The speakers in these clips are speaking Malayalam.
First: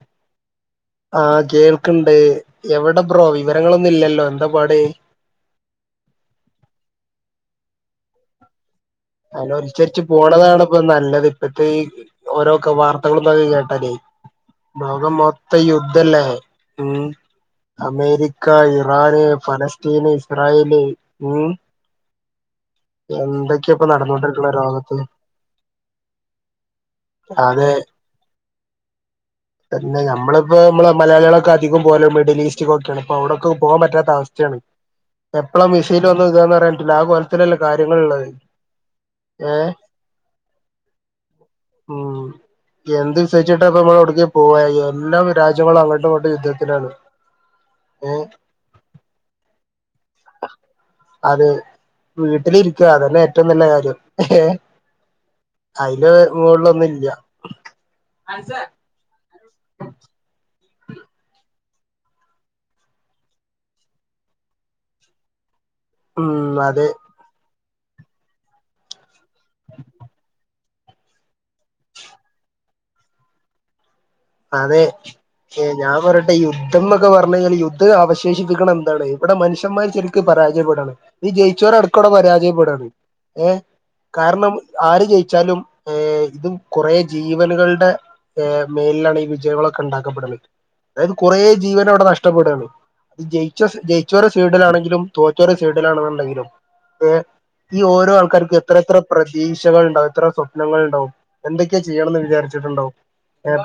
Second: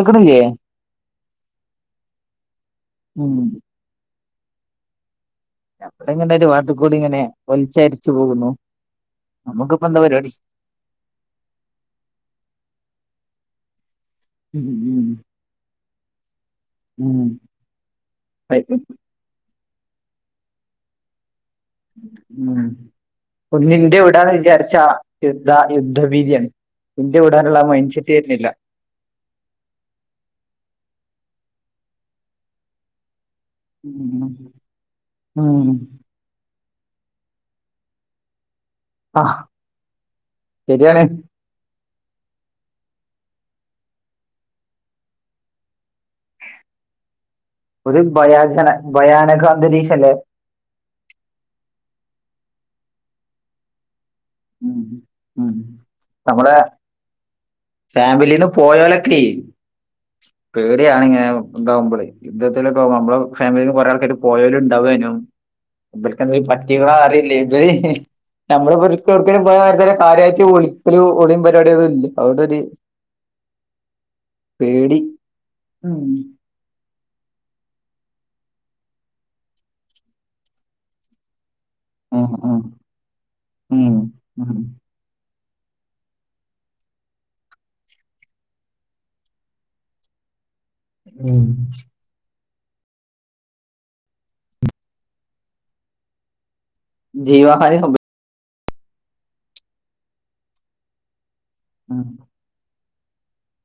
ഇട്ക്കണില്ലേ. ആഹ് കേൾക്ണ്ട് എവിടെ ബ്രോ ഉം വിവരങ്ങളൊന്നുല്ലല്ലോ എന്താ പാട്? ഞമ്മവിടെ ഒരു വാത്ത്ക്കൂടിങ്ങനെ വലിച്ചരിച്ചു പോകുന്നു. നമുക്കിപ്പോ എന്താ അങ്ങനര്ച്ചരിച് പരിപാടി പോണതാണ് ഇപ്പ നല്ലത് ഇപ്പത്തെ ഈ ഓരോക്കെ വാർത്തകളൊന്ന് കേട്ടാലേ. ഉം ഉം ലോകം മൊത്തം യുദ്ധല്ലേ ഉം അമേരിക്ക ഇറാന് ഫലസ് ത്തീനീ ഇസ്രായേല് ഉം എന്തൊ ഇന്ന് ഇന്ത്യ വിടാൻ വിചാരിച്ച യുദ്ധ യുദ്ധഭീതിയാണ് ഇന്ത്യ വിടാനുള്ള അതെ മൈൻഡ് സെറ്റ് ഇന്നില്ല പിന്നെ നമ്മളിപ്പോ നമ്മള് മലയാളികളൊക്കെ അധികം പോലോ മിഡിൽ ഈസ്റ്റൊക്കെയാണ് ഇപ്പൊ അവിടൊക്കെ പോകാൻ പറ്റാത്ത ഉം അവസ്ഥയാണ് എപ്പളാ ഉം മിസെല് വന്ന് ഇതാന്ന് പറയൻ പറ്റുല്ല ആഹ് കൊലത്തിലല്ലെ കാര്യങ്ങൾ ഉള്ളത് ആഹ് ശരിയാണ് ഉം എന്ത് വിശ്വസവച്ചിട്ട അപ്പ നമ്മൾവിടക്ക പോവാ എല്ലാം രാജ്യങ്ങളും അങ്ങോട്ടുംങ്ങട്ട് യുദ്ധത്തിലാണ് [inaudible] ഒരു ഭയാചന ഭയാനക അന്തരീക്ഷം അല്ലേ അതെ വീട്ടിലിരിക്കുക അതന്നെ ഏറ്റവും നല്ല കാര്യം ഏഹേ ഉം ഉം അയിൻ്റെ നമ്മളെ മുകളുകളിലൊന്നും ഇല്ല ഫാമിലിന്ന് പോയലൊക്കെ പേടിയണിനെ ഉണ്ടാവുമ്പോള് യുദ്ധത്തിലൊക്കെക നമ്മള് ഫാമിലി കുറെ ആൾക്കായിട്ട പോയാലും ഉണ്ടാവനും ഇങ്ങൾക്ക് ഉം അതെ പട്ടികളാ അറിയില്ലേ ഏഹ് ഇ നമ്മളക്കലും പോയ കാര്യമായിട്ട് ഒളിക്കൽ ഒളിയും പരിപാടിയും ഒന്നും ഇല്ല അവിടെരു അതെ ഞാൻ ഉം പറയട്ടെ ഈ യു യുദ്ധം എന്നക്കെ പറഞ്ഞു കഴിഞ്ഞാൽ യുദ്ധം അവശേഷിപ്പിക്കണം എന്താണ് ഇവിടെ മനുഷന്മാർ ശെരിക്ക് പരാജയപ്പെടാണ് ഈ ജയിച്ചവരടക്കം ഇവിടെ ഉം ഉം പരാജയപ്പെടാണ് ഏഹ് ഉം കാരണം ഉം ആര് ജയിച്ചാലും ഏഹ് ഇതും കുറെ ജീവനുകളുടെ മേലിലാണ് ഈ വിജയങ്ങളൊക്കെ ഉണ്ടാക്കപ്പെടുന്നത് അതായത് കുറെ ഉം ജീവനവിടെ നഷ്ടപ്പെടുകയാണ് അത് ജയിച്ച ജയിച്ചോരെ സൈഡിലാണെങ്കിലും തോറ്റോരെ സൈഡിലാണെന്നുണ്ടെങ്കിലും ജീവഹാനി ഈ സംഭവി ഓരോ ആൾക്കാർക്കും എത്ര എത്ര പ്രതീക്ഷകൾ ഉണ്ടാവും എത്ര സ്വപ്നങ്ങൾ ഉണ്ടാവും എന്തൊക്കെയാ ഉം ചെയ്യണന്ന് വിചാരിച്ചിട്ടുണ്ടോ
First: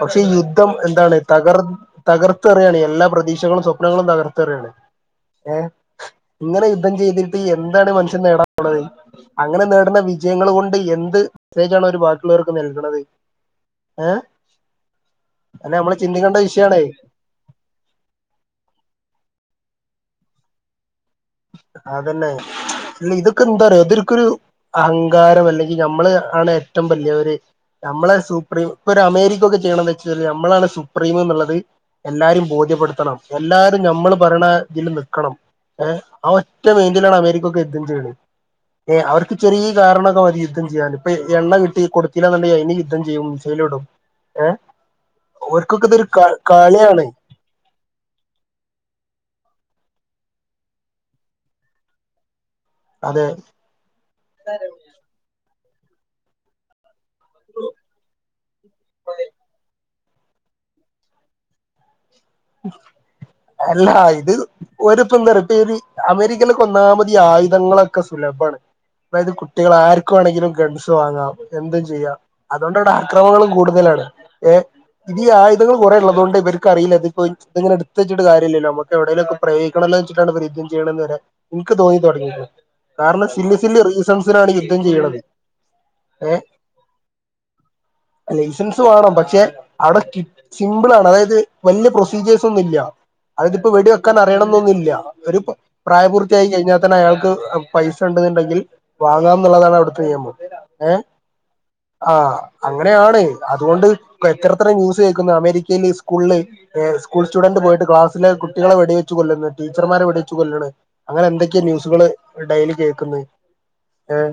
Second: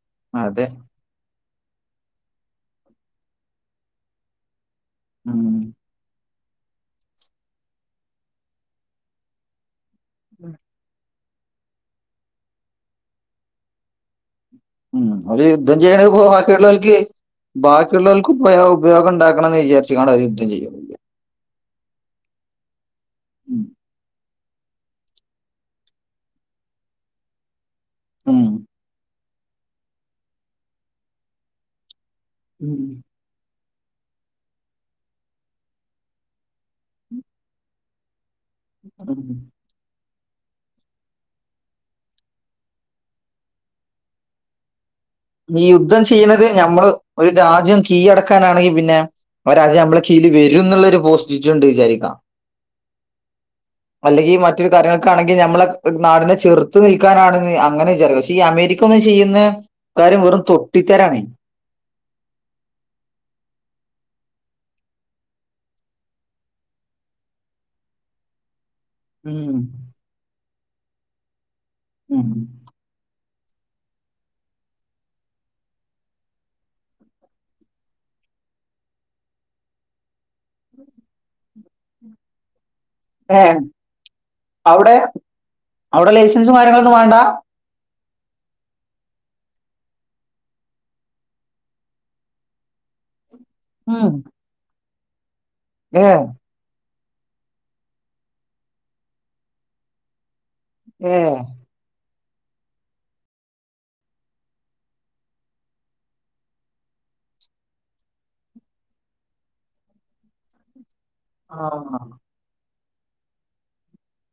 പക്ഷേ ഈ അതെ യുദ്ധം എന്താണ് തകർ തകർത്ത അറിയാണ് എല്ലാ പ്രതീക്ഷകളും സ്വപ്നങ്ങളും തകർത്തറിയയാണ് ഉം ഏഹ് ഇങ്ങനെ യുദ്ധം ചെയ്തിട്ട് എന്താണ് മനുഷ്യൻ നേടാൻ പോണത് അങ്ങനെ നേടുന്ന വിജയങ്ങൾ കൊണ്ട് എന്ത് മെസേജ് ആണ് ഓര് ബാക്കുള്ളവർക്ക് നൽകുന്നത് ഏഹ് ഉം അവര് അല്ല യുദ്ധം നമ്മള് ചെയ്യണെ ചിന്തിക്കേണ്ട ബാക്കിയുള്ളവർക്ക് വിഷയാണേ ബാക്കിയുള്ളവർക്കും ഉപയോഗം ഉണ്ടാക്കണം എന്ന് വിചാരിച്ചട്ടാണ് യുദ്ധം ചെയ്യുന്നത് അതന്നെ അല്ല ഇതൊക്കെ ഉം എന്താ പറയാ ഇതൊക്കൊരു അഹങ്കാരം അല്ലെങ്കിൽ ഞമ്മള് ആണ് ഏറ്റവും വലിയവര് നമ്മളെ ഉം സുപ്രീം ഇപ്പൊ ഒരു അമേരിക്ക ഒക്കെ ചെയ്യണന്ന് വെച്ചൽ നമ്മളാണ് സുപ്രീം എന്നുള്ളത് എല്ലാരും ഉം ബോധ്യപ്പെടുത്തണം എല്ലാരും ഞമ്മള് പറയണ ഇതിൽ നിൽക്കണം ഏഹ് ആഹ് ഒറ്റ വേണ്ടലാണ് അമേരിക്ക ഒക്കെ യുദ്ധം ചെയ്യുന്നത് ഏഹ് ഉം അവർക്ക് ചെറിയ ഈ കാരണൊക്കെ മതി യുദ്ധം ചെയ്യാന് ഇപ്പോ എണ്ണ കിട്ടി കൊടുത്തില്ലാന്നുണ്ടെങ്കിൽ അതിന് യുദ്ധം ചെയ്യും മിസേലും ഇടും ഏഹ് ഈ ഓർക്കൊക്കെ യുദ്ധം ഇതൊരു ക ചെയ്യണത് നമ്മള് കളിയാണ് ഒരു രാജ്യം കീഴടക്കാനാണെങ്കിൽ പിന്നെ അവരാജ്യം നമ്മളെ കീഴിൽ വരും എന്നുള്ളരു പോസ്റ്റിട്ടുണ്ട് വിചാരിക്കാം അതെ അല്ലെങ്കിൽ മറ്റൊരു കാര്യങ്ങളൊക്കൊണെങ്കിൽ ഞമ്മളെ നാടിനെ ചെർത് ത്തു നിൽക്കാനാണെന്ന് അങ്ങനെ വിചാരിക്കാം പക്ഷെ ഈ അമേരിക്ക ഒന്ന് ചെയ്യുന്ന കാര്യം വെറും തൊട്ടിത്തരണേ എല്ല ഇത് ഒരുപ്പ എന്ത അറിയോ പേരി അമേരിക്കയിലേക്ക് ഒന്നാമത് ഈ ആയുധങ്ങളൊക്കെ സുലഭണ് അതായത് ഉം. കുട്ടികൾ ആർക്കും വേണെങ്കിലും ഗൻസ് വാങ്ങാം എന്തും ചെയ്യാം ഉം. അതുകൊണ്ട് ഇവിടെ അക്രമങ്ങളും കൂടുതലാണ് ഈ ആയുധങ്ങൾ കുറെള്ളതുകൊണ്ട് ഇവർക്ക് അറിയില്ല ഇ ഇങ്ങന എടുത്ത് വച്ചിട്ട് കാര്യല്ലല്ലോ നമുക്ക് എവിടേലൊക്കെ പ്രയോഗിക്കാണല്ലോ വെച്ചിട്ടാണ് യുദ്ധം ചെയ്യണന്ന് വരെ ഉനക്ക് തോന്നി തുടങ്ങി കാരണം ഏ സില്ലി സില്ലി റീസൺസിനാണ് ഈ യുദ്ധം അവിടെ ചെയ്യണത് അവിടെ ഏയ് ലൈസൻസും കാര്യങ്ങളൊന്നും വേണ്ട ലൈസൻസ് വേണം പക്ഷെ അവിടെ സിംമ്പിൾ ആണ് അതായത് വലിയ പ്രോസ ജേസൊന്നുല്ല അതിപ്പോ ഉം. വെടിവെക്കാൻ അറിയണന്നൊന്നില്ല. ഒരു പ് ഏ പ്രായപൂർത്തിയായി കഴിഞ്ഞാ തെന്നെ അയാൾക്ക് പൈസണ്ട്ന്നിണ്ടെങ്കിൽ വാങ്ങാം ന്നുള്ളതാണ് അവിടുത്തെ നിയമം. ഏഹ് ഏ ആഹ് അങ്ങനെ ആണ് അതുകൊണ്ട് ക്ലെച്ചെറത്ര ന്യൂസ് കേക്കുന്നു അമേരിക്കീല് സ്കൂളില്. എഹ് സ്കൂൾ സ്റ്റുഡന്റ് പോയിട്ട് ക്ലാസിലെ കുട്ടികളെ വെടിവെച്ച് കൊല്ല്ന്ന് ടീച്ചർമാരെ വെടിച്ച് കൊല്ല്ണ്. ആ അങ്ങനെന്തൊക്കെയെ ന്യൂസുകള് ഡെയിലി കേക്കുന്ന്. ഏഹ്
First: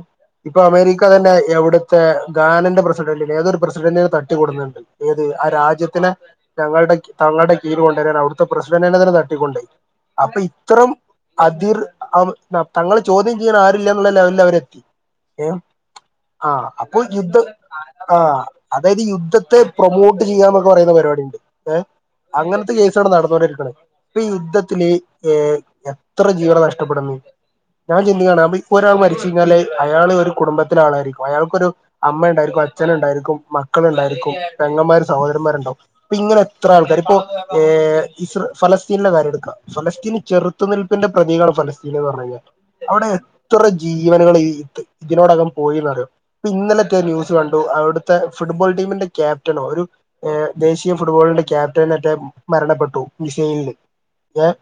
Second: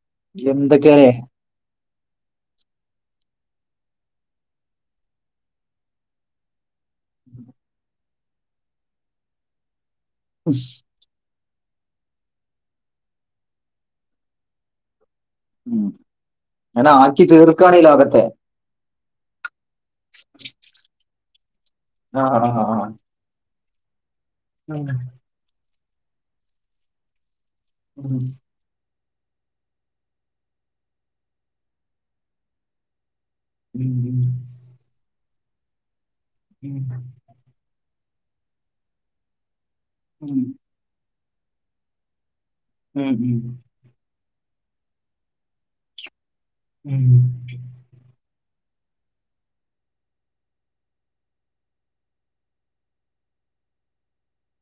ഇപ്പൊ അമേരിക്ക എന്തൊക്കെയല്ലേ തന്നെ എവിടുത്തെ ഗാനന്റെ പ്രസിഡന്റിനെ ഏതോരു പ്രസിഡന്റിന് തട്ടിക്കൊടുന്നുണ്ട് ഏത് ആ രാജ്യത്തിനെ ഞങ്ങളുടെ തങ്ങളുടെ കീഴിൽ കൊണ്ടരാൻ അവിടുത്തെ പ്രസിഡന്റിനെ തന്നെ തട്ടിക്കൊണ്ടോയി. അപ്പൊ ഇത്രം അതിർ അവ് ന തങ്ങളെ ചോദ്യം ചെയ്യാൻ ആരുല്ലെന്നുള്ള ലെവലിൽ അവരെത്തി. ഏഹ് ഉം. ആഹ് ഞാൻ അപ്പൊ ആക്കി യുദ്ധം തീർക്കാണ് ഈ ലോകത്തെ ആഹ് അതായത് യുദ്ധത്തെ പ്രൊമോട്ട് ചെയ്യാന്നൊക്കെ പറയുന്ന പരിപാടിണ്ട് ഏഹ്. ആ ആ ആ അങ്ങൻത്തെ കേസാണ് നടന്നോണ്ടിരിക്ണ്. ഇപ്പൊ ഉം. യുദ്ധത്തില് ഏഹ് എത്ര ജീവന നഷ്ടപ്പെടുന്നെ ഞാൻ ഉം. ജിമ്മിയാണാപൊയി. ഇപ്പോരാൾ മരിച്ചഴിഞ്ഞാല് അയാൾ ഒരു കുടുംബത്തിലെ ആളായിരിക്കും. അയാൾക്കൊരു അമ്മ ഉണ്ടായിരിക്കും, അച്ഛനുണ്ടായിരിക്കും. ഉം. ഉം. മക്കളുണ്ടായിരിക്കും, പെങ്ങന്മാര്, സഹോരന്മാരുണ്ടാവും ഇപ്ങ്ങനെ എത്രാൾക്കാർ ഉം. ഏഹ് ഇസ് ഫലസ്തീനിലെ കാര്യടുക്ക ഫലസ്തീന് ചെറുത്ത് ഉം. നിൽ പ്പിന്റെ പ്രതീകാണ് ഫലസ്തീനെന്ന് പറഞ്ഞഴിഞ്ഞാൽ അവിടെ ഉം. എത്ര ഈവനുകൾ ഇത് ഇതിനോടകം പോയിന്നറിയോ ഇപ്പൊന്നലത്തെ ന്യൂസ് കണ്ടു അവ്ട് ത്തെ ഫുട്ബോൾ ടീമിന്റെ ക്യാപറ്റനോ ഒരു ഏഹ് ദേശീയ ഫുട്ബോളിന്റെ ക്യാപ് റ്റെനെറ്റ മരണപ്പെട്ടു മിസൈലില് ഏഹ്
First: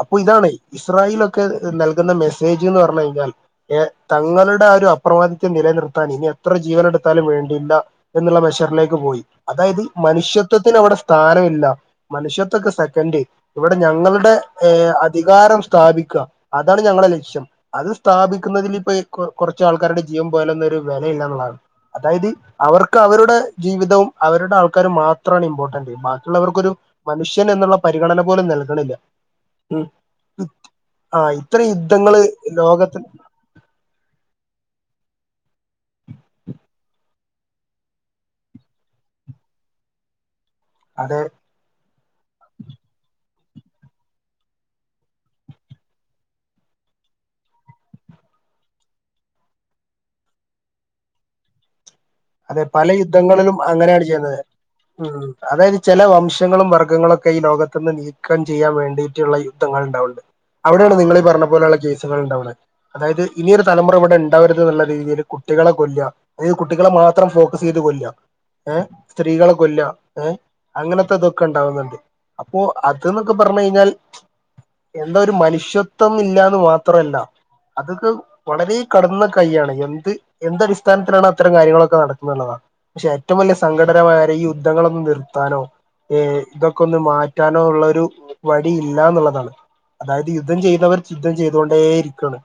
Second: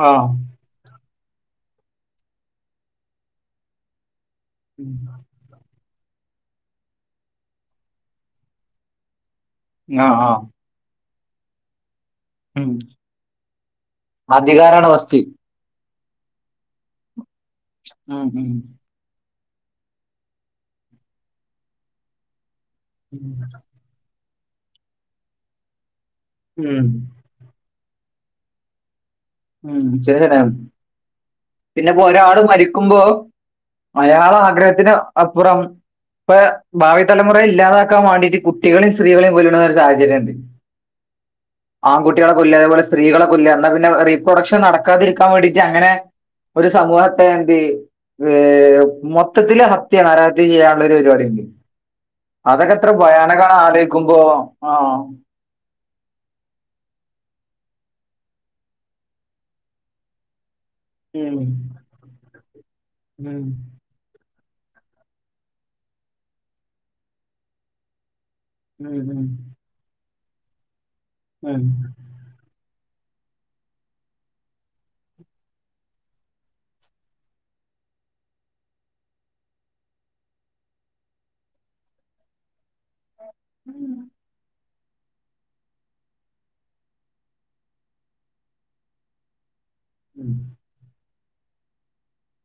അപ്പൊ ഇതാണ്. ഇസ്രായീലൊക്കെ നൽകുന്ന മെസ്സേജ് ന്ന് പറഞ്ഞഴിഞ്ഞാൽ എഹ് തങ്ങളുടെ ആ ഒരു അപ്രൊ നിലനിർത്താൻ ഇനി എത്ര ജീവനെടുത്താലും വേണ്ടില്ല എന്നുള്ള മെഷറ്ലേക്ക് പോയി. അതായത് മനുഷ്യത്വത്തിനവിടെ സ്ഥാനമില്ല. മനുഷ്യത്ക്കെ സെക്കൻ്റ്. ഇവിടെ ഞങ്ങളുടെ അധികാരാണ് ഏഹ് ഫസ്റ്റ്. അധികാരം സ്ഥാപിക്ക അതാണ് ഞങ്ങളെ ലക്ഷ്യം. അത് ഉം. ഉം. സ്ഥാപിക്കുന്നതിൽ ഇപ്പ കൊർ കൊറ്ച്ചാൾക്കാരുടെ ജീവം പോയലൊന്നും ഒരു വെലയില്ലാന്നുള്ളതാണ് അതായത് അവർക്ക് അവരുടെ ജീവിതവും അവരുടെ ആൾക്കാരു മാത്രാണ് ഇമ്പോർട്ടന്റ് ബാ ഉള്ളവർക്കൊരു ഉം. മനുഷ്യൻ എന്നുള്ള പരിഗണന പോലും നൽകണില്ല. ഉം [unintelligible] ആ ഇത്ര പിന്നെപ്പോ യുദ്ധങ്ങള് ഒരാള് ലോകത്ത് മരിക്കുമ്പോ അയാളാഗ്രഹത്തിന് അപ്പുറാവും. ഇപ്പൊ ഭാവി തലമുറയില്ലാതാക്കാൻ വാണ്ടീട്ട് കുട്ടികളെം സ്ത്രീകളെം കൊല്ലുണ ഒരു സാഹചര്യണ്ട്. അത് ആൺകുട്ടിയാളെ കൊല്ല, അതേപോലെ സ്ത്രീകളെ കൊല്ല ഇന്നാ പിന്നെ റീപ്രൊഡക്ഷൻ നടക്കാതിരിക്കാൻ വേണ്ടീട്ട് അങ്ങനെ ഒരു സമൂഹത്തെ ന്തെ ഏഹ് മൊത്തത്തില് ഹത്യാണ് ആരാഹത്യ ചെയ്യാനുള്ള ഒരു പരിപാടിണ്ട്. അതെ അതൊക്കെ പല എത്ര യുദ്ധങ്ങളിലും ഭയാനകാണ് അങ്ങനെയാണ് ആലോയിക്കുമ്പോ ചെയ്യുന്നത് ആഹ്. ഉം അതായത് ചെല വംശങ്ങളും വർഗ്ഗങ്ങളൊക്കെ ഈ ലോകത്ത്ന്ന് നീ ക്കം ചെയ്യാൻ വേണ്ടീട്ടുള്ള യുദ്ധങ്ങൾ ണ്ടാവുണ്ട്. അവിടെണ് നിങ്ങൾ ഈ ഉം. പറഞ്ഞ പോലുള്ള കേസുകൾ ഉണ്ടാവ്ണെ. അതായത് ഉം. ഇനിയൊരു തലമുറ ഇവിടെൺ ണ്ടാവരുത് ന്ന്ള്ള രീതീല് കുട്ടികളെ കൊല്ലാ അതായത് കുട്ടികളെ മാത്രം ഫോക്കസെയ്ത് കൊല്ലാ ഏഹ് ഉം ഉം സ്ത്രീകളെ കൊല്ലാ ഏഹ് അങ്ങനത്തെ ഇതൊക്കെ ഉം ഇണ്ടാവുന്നുണ്ട്. അപ്പോ അത് ന്നൊക്കെ പർഞ്ഞഴിഞ്ഞാൽ എന്താ ഒരു മനുഷ്യത്വം ഇല്ലാന്ന് മാത്രല്ല അതൊക്കെ വളരെ കട്ന്ന കൈയ്യാണ് എന്ത് എന്തടിസ്ഥാനത്തിലാണ് അത്തരം കാര്യങ്ങളൊ ക്കെ നടക്കുന്നുള്ളതാ. പക്ഷേ ഏറ്റവും വല്ല്യ സങ്കടകരമായാര്യം ഈ യുദ്ധങ്ങളൊന്നു നിർത്താനോ ഏഹ് ഇതൊക്കൊന്ന് മാറ്റാനോ ഉള്ളൊരു വഴി ഇല്ലാന്നുള്ളതാണ്. അതായത് ഉം യുദ്ധം ചെയ്യുന്നവർ യുദ്ധം ചെയ്തൊണ്ടേ ഇരിക്കാണ്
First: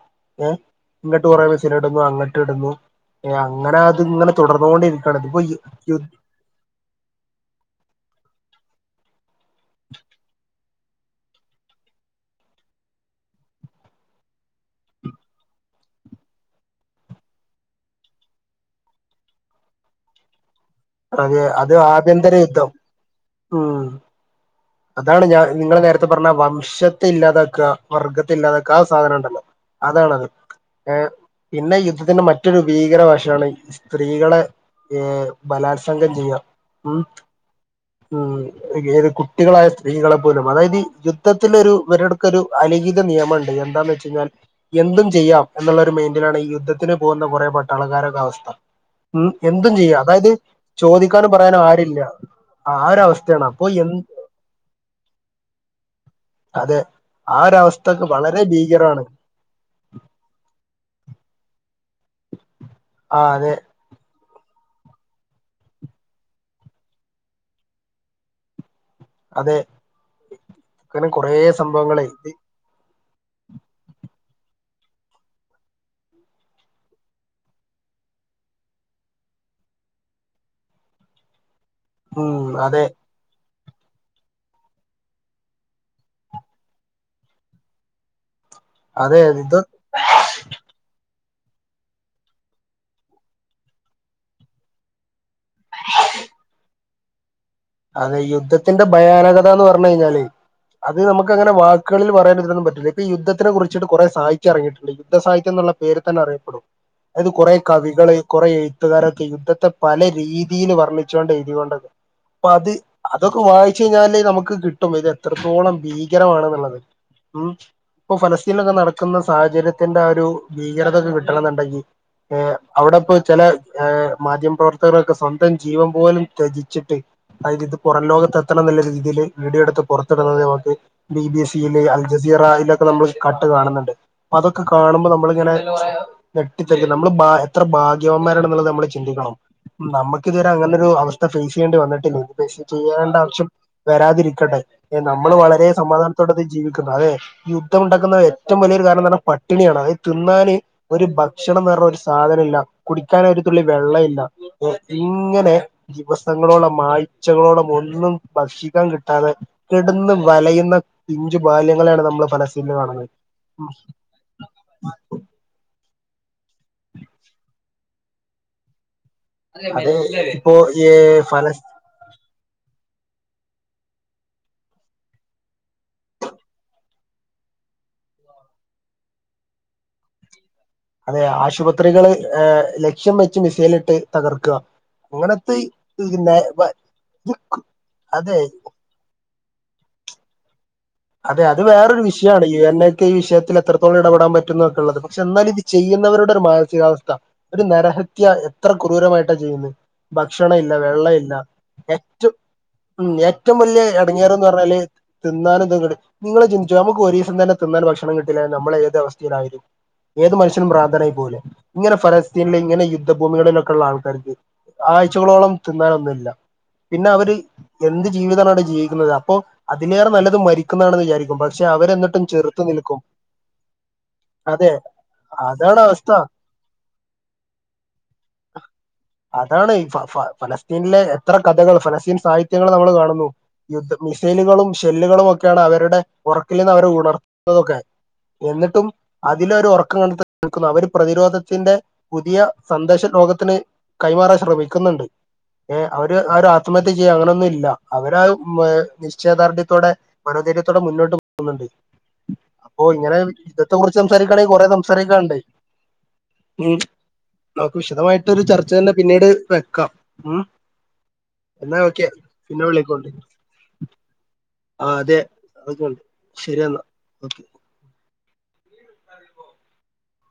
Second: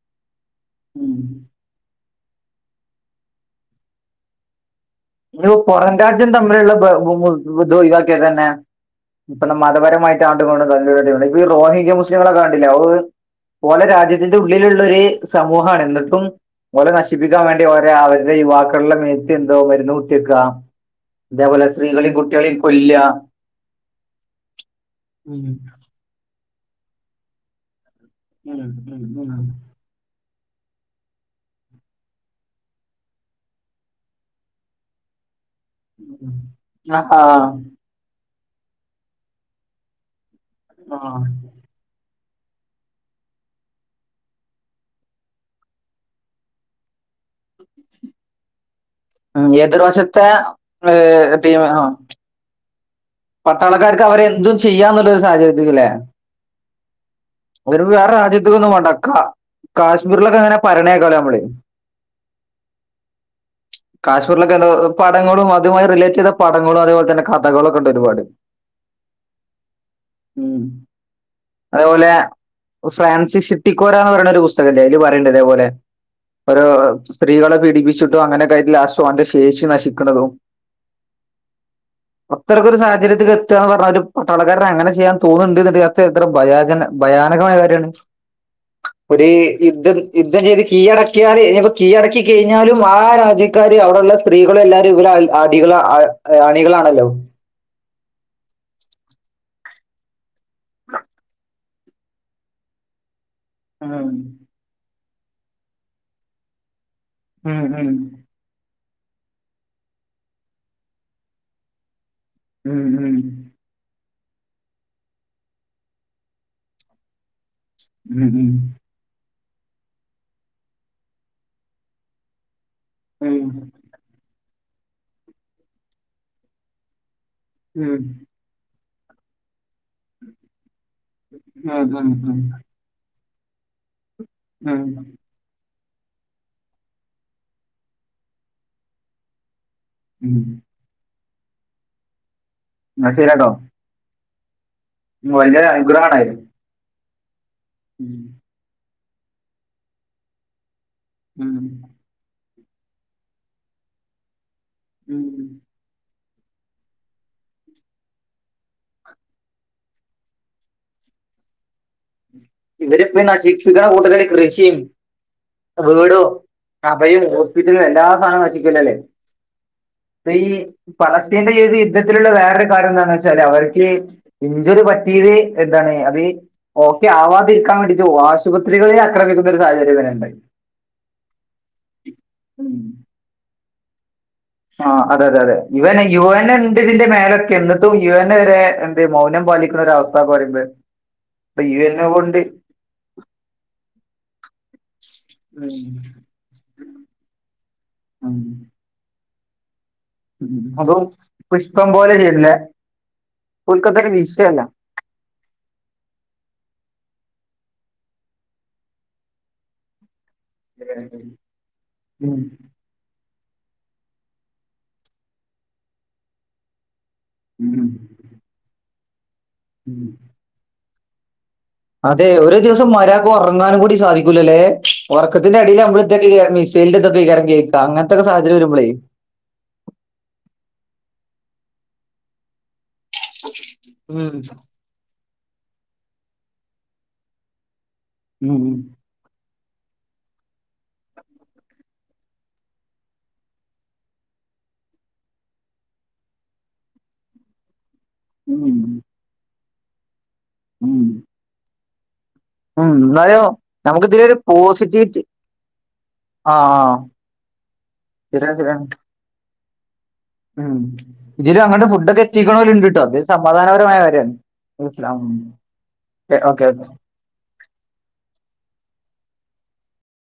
ഏഹ് ഉം ഇങ്ങട്ട് കൊറേ ട്ടിടുന്നു അങ്ങിട്ട്ടുന്നു എഹ് അങ്ങനെ ആത്ങ്ങനെ തുടർന്നോണ്ടിരി ഇനിപ്പോ പൊറം രാജ്യം തമ്മിലുള്ള വെ വ് വ് വുദ്ദൊഴിവാക്കിയ തന്നെ ഇപ്പൊ മതപരമായിട്ടാണ്ട് [unintelligible] റോഹിഗ്യ മുസ്ലിങ്ങളൊക്കെ കണ്ടില്ലേ [unintelligible] ഓലെ രാജ്യത്തിന്റെ ഉള്ളിലുള്ളൊരു സമൂഹാണ്ന്നിട്ടും ഓലെ നശിപ്പിക്കാൻ വേണ്ടി ഓരെ അവരുടെ യുവാക്കളുടെ മേത്ത് എന്തോ മരുന്ന് കുത്തിവെക്കാ അതെ അത് ആഭ്യന്തര യുദ്ധം ഉം അതാണ് ഞാ ഉം നിങ്ങൾ നേര സത്യം പറഞ്ഞ വംശത്തെ ഇല്ലാതാക്കാ വർഗത്തെ ഉം ഇല്ലാതാക്കാ ആ ഉം ഉം സാധനംണ്ടല്ലോ ഉം. അതാണത് ഏ പിന്നെ യുദ്ധത്തിന്റെ മറ്റൊരു ഭീകര വശാണ് സ്ത്രീകളെ ഏ ബലാത്സംഗം ചെയ്യാം ആ ഉം ആ ഉം ഏത് കുട്ടികളായ സ്ത്രീകളെപ്പോലും അതായത് ഈ ആ. യുദ്ധത്തിലൊരു വെരട് ക്കൊരു അലിഖിത നിയമണ്ട് എന്താന്ന് വെച്ച് കഴിഞ്ഞാൽ എന്തും ചെയ്യാം എന്നുള്ളൊരു മൈന്റിലാണ് ഈ യുദ്ധത്തിന് പോകുന്ന കുറെ പട്ടാളുകാരെ ഒക്കെ അവസ്ഥ ഉം എന്തും ചെയ്യാ അതായത് ചോദിക്കാനും ഏഹ്, ടീം പറയാനും ആ, ആരില്ല ആ ഒരവസ്ഥയാണ് പട്ടാളക്കാർക്ക് അവരെ എന്തും ചെയ്യാന്നുള്ളൊരു സാഹചര്യത്തിക്ക് ല്ലേ അതെ ആ ഒരു അയ്ന് ഇപ്പൊ അവസ്ഥക്കെ വേറെ വളരെ രാജ്യത്ത്ക്ക് ഒന്നും പോണ്ട ഭീകരമാണ് ക കാശ്മീരിലൊക്കങ്ങനെ പറിണേക്കാലൊ നമ്മള് ആഹ് അതെ കാശ്മീരിലൊക്കെ എന്താ പടങ്ങളും അതുമായി റിലേറ്റ് ചെയ്ത പടങ്ങളും അതെപോലെ തന്നെ കഥകളും ഒക്കെ ഉണ്ട് ഒരുപാട് അതെ ഉം. ഇങ്ങനെ കൊറേ സംഭവങ്ങളേയ് ഫ്രാൻസിസിട്ടിക്കോരാ എന്ന് പറയുണ ഒരു പുസ്തകല്ലേ അയ്ല് പറയ്ണ്ട് ഇതെപോലെ ഓരോ സ്ത്രീകളെ പീഡിപ്പിച്ചിട്ടും അങ്ങനെ ഒക്കെ ആയിട്ടും ഓന്റെ ശേഷി നശിക്ക്ണതും ഉം അത്തരത്തിലൊരു അതെ സാഹചര്യത്തിക്കെ ത്താ പർഞ്ഞാ ഒരു പട്ടാളക്കാരന് അങ്ങനെ ചെയ്യാൻ തോന്നുന്നുണ്ട് എത്ര ഭയാഗന ഭയാനകമായ കാര്യമാണ് അതെ ഒരു ഇത് യുദ്ധം യുദ്ധം ചെയ്ത് കീഴടക്കിയാൽ ഇഞ്ഞിപ്പോ കീഴടക്കി കഴിഞ്ഞാലും ആ രാജ്യക്കാര് അവിടെള്ള സ്ത്രീകള് എല്ലാരും ഇവരെ അടികൾ അണികളാണല്ലോ അതെ യുദ്ധത്തിന്റെ ഭയാനകത എന്ന് പറഞ്ഞ് കഴിഞ്ഞാല് അത് നമുക്ക് അങ്ങനെ വാക്കുകളിൽ പറയാനും ഇതിനൊന്നും പറ്റൂല ഇപ്പൊ ഈ യുദ്ധത്തിനെ കുറി ചിട്ട് കുറേ ഉം, സഹിത്യം ഇറങ്ങിട്ടുണ്ട് യുദ്ധ സാഹിത്യം എന്നുള്ള പേര് തന്നെ അറിയപ്പെടും അതായത് കുറേ ഉം, ഉം, കവികള് കുറെ എഴുത്തുകാരൊക്കെ യുദ്ധത്തെ പല രീതിയിൽ വർണ്ണിച്ചുകൊണ്ട് എഴ്തികൊണ്ടൊക്കെ അപ്പൊ അത് ഉം, ഉം, അ ഇതൊക്കെ വായിച്ച് കഴിഞ്ഞാല് നമുക്ക് കിട്ടും ഇത് എത്രത്തോളം ഭീകരമാണ്ന്നുള്ളത് ഉം. ഇപ്പൊ ഉം, ഉം, ഉം, ഫലസ്തീനിലൊക്കെ നടക്കുന്ന സാഹചര്യത്തിന്റെ ആ ഒരു ഭീകരതൊക്കെ കിട്ടണന്ന്ണ്ടെങ്കി ഏ അവിടെപ്പൊ ഉം, ഉം, ചെലേ ഏ മാധ്യമപ്രവർത്തകരൊക്കെ സ്വന്തം ജീവൻ പോലും ത്വജിച്ചിട്ട് അതിൽ ഇത് പുറം ഉം, ലോകത്തെത്താ ത്തണംന്ന്ല്ലെ രീതിയില് ചിന്തിക്കൽ വീഡിയോ എട്ത്തു പുറത്തിടുന്നതെ നമുക്ക് ബി ബി എസ് സിൽ അൽ ഉം, ജസീറയിലൊ ക്കെ നമ്മള് കട്ട് കാണുന്നുണ്ട് അപ്പ അതൊക്കെ ഉം, കാണുമ്പോ നമ്മളിങ്ങനേ ഞെട്ടിത്തരിക്കും നമ്മള് ഭാ എത്ര ഭാഗ്യവന്മാരാണെന്നുള്ളത് നമ്മള് ചിന്തിക്കണം ഉം. നമുക്കിതുവരെ അങ്ങനൊ രു അവസ്ഥ ഫേസ് ചെയ്യേണ്ടി വന്നിട്ടില്ല ഇഞ്ഞ് ഫേസ് എന്നാ ചെയ്യേണ്ട ആവശ്യം ശരിയാട്ടോ വരാതിരിക്കട്ടെ നമ്മള് വലിയ വളരെ അനുഗ്രഹമാണ് ഇത്. സമാധാനത്തോടത് ജീവിക്കുന്നത് അതെ ഈ യുദ്ധം ഉം, ഉണ്ടാക്കുന്ന ഏറ്റവും വലിയൊരു കാരണംന്ന് പറഞ്ഞാ പട്ടിണിയാണ് അത് തിന്നാന് ഒരു ഉം, ഭക്ഷണംന്ന് പറഞ്ഞ ഒരു സാധനം ഇല്ല കുടിക്കാനായി ഒരുതുള്ളി വെള്ള ഇല്ല ഉം. ഇങ്ങനെ ദിവസങ്ങളോളം ആഴ്ചകളോളം ഒന്നും ഭക്ഷിക്കാൻ കിട്ടാതെ കെട്ന്ന് വലയുന്ന പിഞ്ചു ബാല്യങ്ങളെയാണ് നമ്മള് ഫലസ് ഇവര് പ നശിപ്പിക്കുന്ന കൂട്ടത്തില് കൃഷിയും വീടും അഭയും ഹോസ്പിറ്റലും എല്ലാം സാധനോം നശിക്കില്ലല്ലേ അത് ഇപ്പ ഈ ഇപ്പോ ഏ പലസ്തീൻന്റെ ഫലസ് [unintelligible] ഇത്തരത്തിലുള്ള വേറൊരു കാരണം എന്താന്ന് വെച്ചാല് അവർക്കീ ഇഞ്ചുറി പറ്റിയത് എന്താണ് അതീ ഓക്കെ ആവാതിരിക്കാൻ വേണ്ടിട്ട് ആശുപത്രികളിൽ ആക്രമിക്കുന്നൊരു സാഹചര്യം വരെണ്ടായി അതെ ആശുപത്രികള് ഏഹ് ലക്ഷ്യം വെച്ച് മിസൈൽ ഇട്ട് തകർക്കാ ആഹ് അതെ അതെ അതെ യുവ യു എൻ എ ഇണ്ട് ഇതിന്റെ മേലെക്കെ എന്നിട്ടും യു എൻ എ അതെ വരെ തെ മൗനം പാലിക്കുന്ന ഒരു അവസ്ഥ പറയുമ്പേ അതെ അത് വേറൊരു വിഷയാണ് ഈ യൂ എൻ ക്കെ ഈ വിഷയത്തില് എത്രത്തോളം ഇടപെടാൻ പറ്റുംന്നോക്കെ ഇള്ളത് പക്ഷെ എന്നാൽ ഇത് ഉം ചെയ്യുന്നവരുടെ ഒരു മാനസികാവസ്ഥ ഒരു നരഹത്യ ഉം എത്ര ക്രൂരമായിട്ടാ ചെയ്യുന്നെ ഭക്ഷണ ഉം ഇല്ല അതും വെള്ളവില്ല പുഷ്പം പോലെ ഏറ്റോം ചെയ്യണില്ല ഉം ഏറ്റവും വലിയ ഓൽക്കതൊരു എടങ്ങേറെന്ന് വിഷയമല്ല പറഞ്ഞാല് തിന്നാനും ഇത്‌ നിങ്ങള് ചിന്തിച്ചൊ നമുക്ക് ഒരീസം തന്നെ തിന്നാൻ ഭക്ഷണം കിട്ടില്ലന്നാ നമ്മള് ഏത് അവസ്ഥയിലായിരിക്കും ഏത് മനുഷ്യ ഭ്രാന്തനായി പോവൂലെ ഇങ്ങെനെ ഉം ഫലസ്തീനിൽ ഇങ്ങനെ യു ദ്ധ ഭൂമികളിലൊക്കെ ഉള്ള ആൾക്കാർക്ക് ആഴ്ച്ചകളോളം തിന്നാനൊന്നുല്ല പിന്നെ അവര് ഉം എന്ത് ജീവിതാണവടെ ജീവിക്കുന്നത് അപ്പോ ഉം അതിലേറെ നല്ലത് മരിക്കുന്നാണെന്ന് വിചാരിക്കും പ അതെ ഒരോ ദിവസം മര്യാദക്ക് ഒറങ്ങാനും കൂടി സാധിക്കൂല്ലല്ലേ അതെ അതാണ് ഉറക്കത്തിന്റെടിയിൽ അവസ്ഥ നമ്മളിതക്കല്ലേ മിസ് സൈലിന്റെ ഇതൊക്കെകാരം കേക്കാ അങ്ങനത്തെക്ക സാഹചര്യം വരുമ്പളേ അതാണ് ഫ ഫ ഫലസ്തീനിലെ എത്ര കഥകൾ ഫലസ്തീൻ സാഹിത്യങ്ങൾ നമ്മള് കാണുന്നു യുദ്ധ ഉം. മിസൈലുകളും ഷെല്ലുകളും ഒക്കെയാണ് അവരുടെ ഉറക്കിൽ നിന്ന് അവരെ ഉണർത്തുന്നതൊക്കെ ഉം. എന്നിട്ടും അതിലൊരു ഉറക്കം കണ്ട [unintelligible] നിൽക്കുന്നു അവര് പ്രതിരോധത്തിന്റെ പുതിയ സന്ദേശം ലോകത്തിന് കൈമാറാൻ ശ്രമിക്കുന്നെണ്ട് ഏഹ് അവര് ആ ഒര് ആത്മഹത്യ ചെയ്യാ അങ്ങനൊന്നും ഇല്ല അവരാ മ് ഉം. നിശ്ചയദാർഢ്യത്തോടെ മനോധൈര്യത്തോടെ ഉം. മുന്നോട്ട് പോ ന്നെണ്ട് അപ്പൊ ഉം. ഇങ്ങനെ എന്നാലും ഇതത്തെ കുറിച്ച് നമുക്ക് ഇതിലൊരു സംസാരിക്കാണെങ്കി കൊറേ പോസിറ്റീവ് സംസാരിക്കാനെണ്ട് ആ ഉം ആ, നമുക്ക് വിശദമായിട്ടൊരു ശരിയാണ് ചർച്ച ശരിയാണ്. തന്നെ പിന്നീട് വെക്കാം ഉം ഇതിലും എന്നാ അങ്ങട്ട് ഓക്കെ ഫുഡൊക്കെ പിന്നെ എത്തിക്ക്ണോലിണ്ടിട്ടോ വിളിക്കോണ്ട് അത് സമാധാനപരമായ കാര്യാണ് ആ സ്സലാം അതെ എഹ് ഓക്കെ വെച്ചോ ഓക്കേ